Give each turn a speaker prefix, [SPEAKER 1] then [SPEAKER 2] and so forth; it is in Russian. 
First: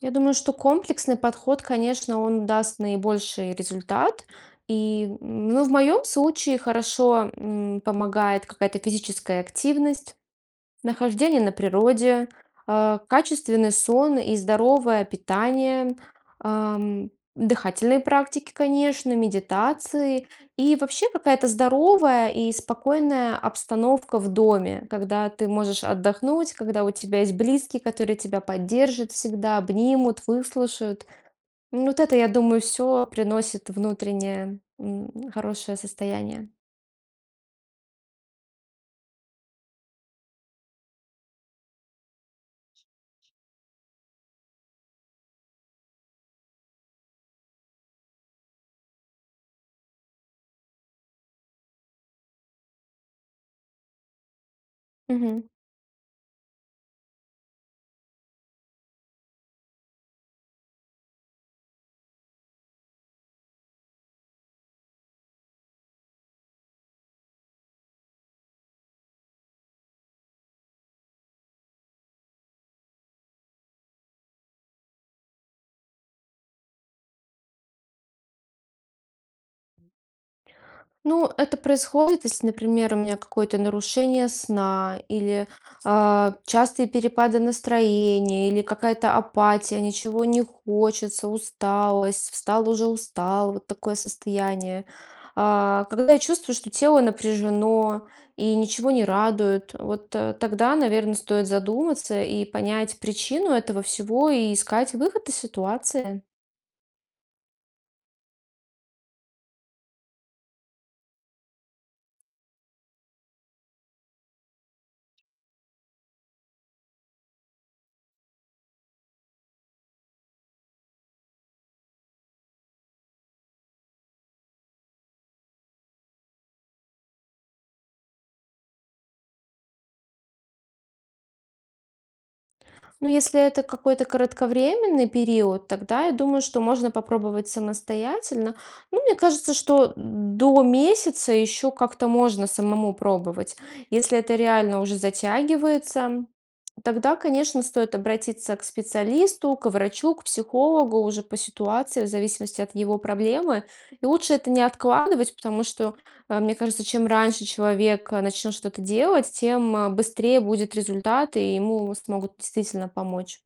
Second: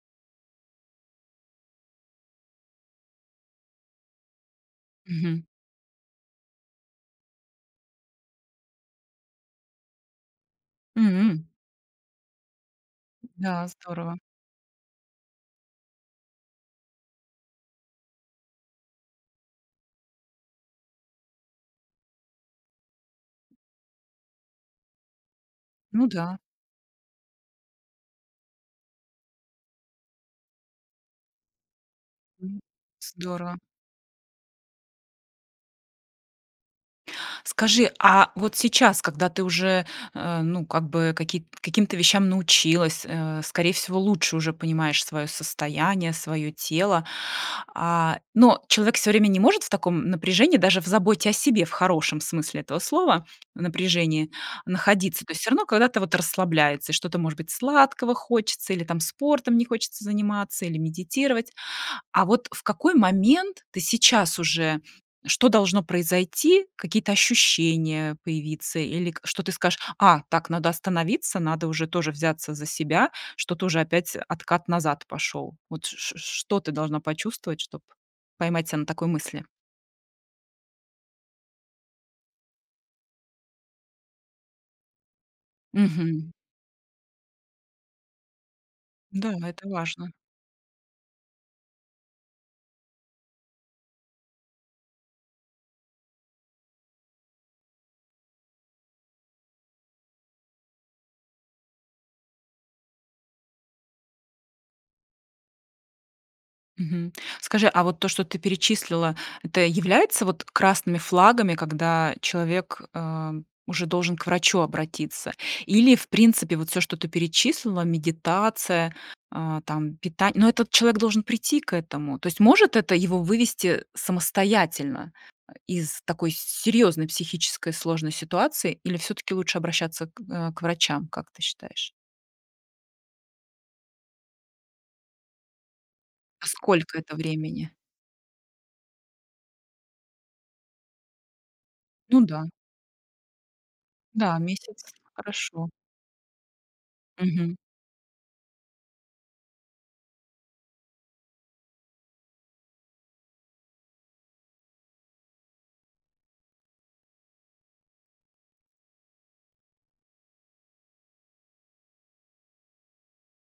[SPEAKER 1] Я думаю, что комплексный подход, конечно, он даст наибольший результат. И,
[SPEAKER 2] Мгм.
[SPEAKER 1] ну, в моем случае хорошо, м, помогает какая-то физическая активность, нахождение
[SPEAKER 2] М.
[SPEAKER 1] на природе, э,
[SPEAKER 2] М-да,
[SPEAKER 1] качественный сон
[SPEAKER 2] здорово.
[SPEAKER 1] и здоровое питание, ам, дыхательные практики, конечно, медитации. И вообще какая-то здоровая и спокойная обстановка в доме. Когда ты можешь
[SPEAKER 2] Ну да.
[SPEAKER 1] отдохнуть, когда у тебя есть близкие, которые тебя поддержат всегда, обнимут, выслушают. М, вот это, я
[SPEAKER 2] М.
[SPEAKER 1] думаю, всё
[SPEAKER 2] Здорово.
[SPEAKER 1] приносит внутреннее, ну, хорошее состояние.
[SPEAKER 2] Скажи, а вот сейчас, когда ты уже, э, ну, как бы какие каким-то вещам научилась, э, скорее всего, лучше уже понимаешь своё состояние, своё тело. А, но человек всё время не может в таком напряжении, даже в заботе о себе, в хорошем смысле этого слова, напряжении находиться. То есть
[SPEAKER 1] Мгм.
[SPEAKER 2] всё равно когда-то вот расслабляется, что-то, может быть, сладкого хочется, или там спортом не хочется заниматься, или медитировать. А вот в какой момент ты сейчас уже что должно произойти, какие-то ощущения появиться? Или к что ты скажешь: "А, так, надо остановиться, надо уже тоже взяться за себя" что тоже опять откат назад пошёл. Вот ч ч что ты должна почувствовать, чтоб поймать себя на такой мысли?
[SPEAKER 1] Ну, это происходит, если, например, у меня какое-то нарушение сна или,
[SPEAKER 2] Мгм.
[SPEAKER 1] а, частые перепады настроения, или какая-то
[SPEAKER 2] Да, это
[SPEAKER 1] апатия,
[SPEAKER 2] важно.
[SPEAKER 1] ничего не хочется, усталость, встал- уже устал, вот такое состояние. А, когда чувствуешь, что тело напряжено и ничего не радует, вот, э, тогда, наверно, стоит задуматься и понять причину этого всего и искать выход из ситуации.
[SPEAKER 2] Мгм. Скажи, а вот то, что ты перечислила, это является вот красными флагами, когда человек, э, уже должен к врачу обратиться? Или в принципе вот всё, что ты перечислила: медитация, а, там пита но этот человек должен прийти к этому. То есть может это его вывести самостоятельно, ай из такой серьёзной психической сложной ситуации или всё-таки лучше обращаться к, а, к врачам, как ты считаешь?
[SPEAKER 1] Но если это какой-то кратковременный период, тогда я думаю,
[SPEAKER 2] А
[SPEAKER 1] что можно
[SPEAKER 2] сколько это
[SPEAKER 1] попробовать
[SPEAKER 2] времени?
[SPEAKER 1] самостоятельно. Ну, мне кажется, что до месяца ещё как-то
[SPEAKER 2] Ну
[SPEAKER 1] можно
[SPEAKER 2] да.
[SPEAKER 1] самому пробовать. Если это
[SPEAKER 2] Да,
[SPEAKER 1] реально
[SPEAKER 2] месяц
[SPEAKER 1] уже
[SPEAKER 2] хорошо.
[SPEAKER 1] затягивается, тогда,
[SPEAKER 2] Мгм.
[SPEAKER 1] конечно, стоит обратиться к специалисту, к врачу, к психологу уже по ситуации, в зависимости от его проблемы. И лучше это не откладывать, потому что, э, мне кажется, чем раньше человек, э, начнет что-то делать, тем, э, быстрее будет результат и ему смогут действительно помочь.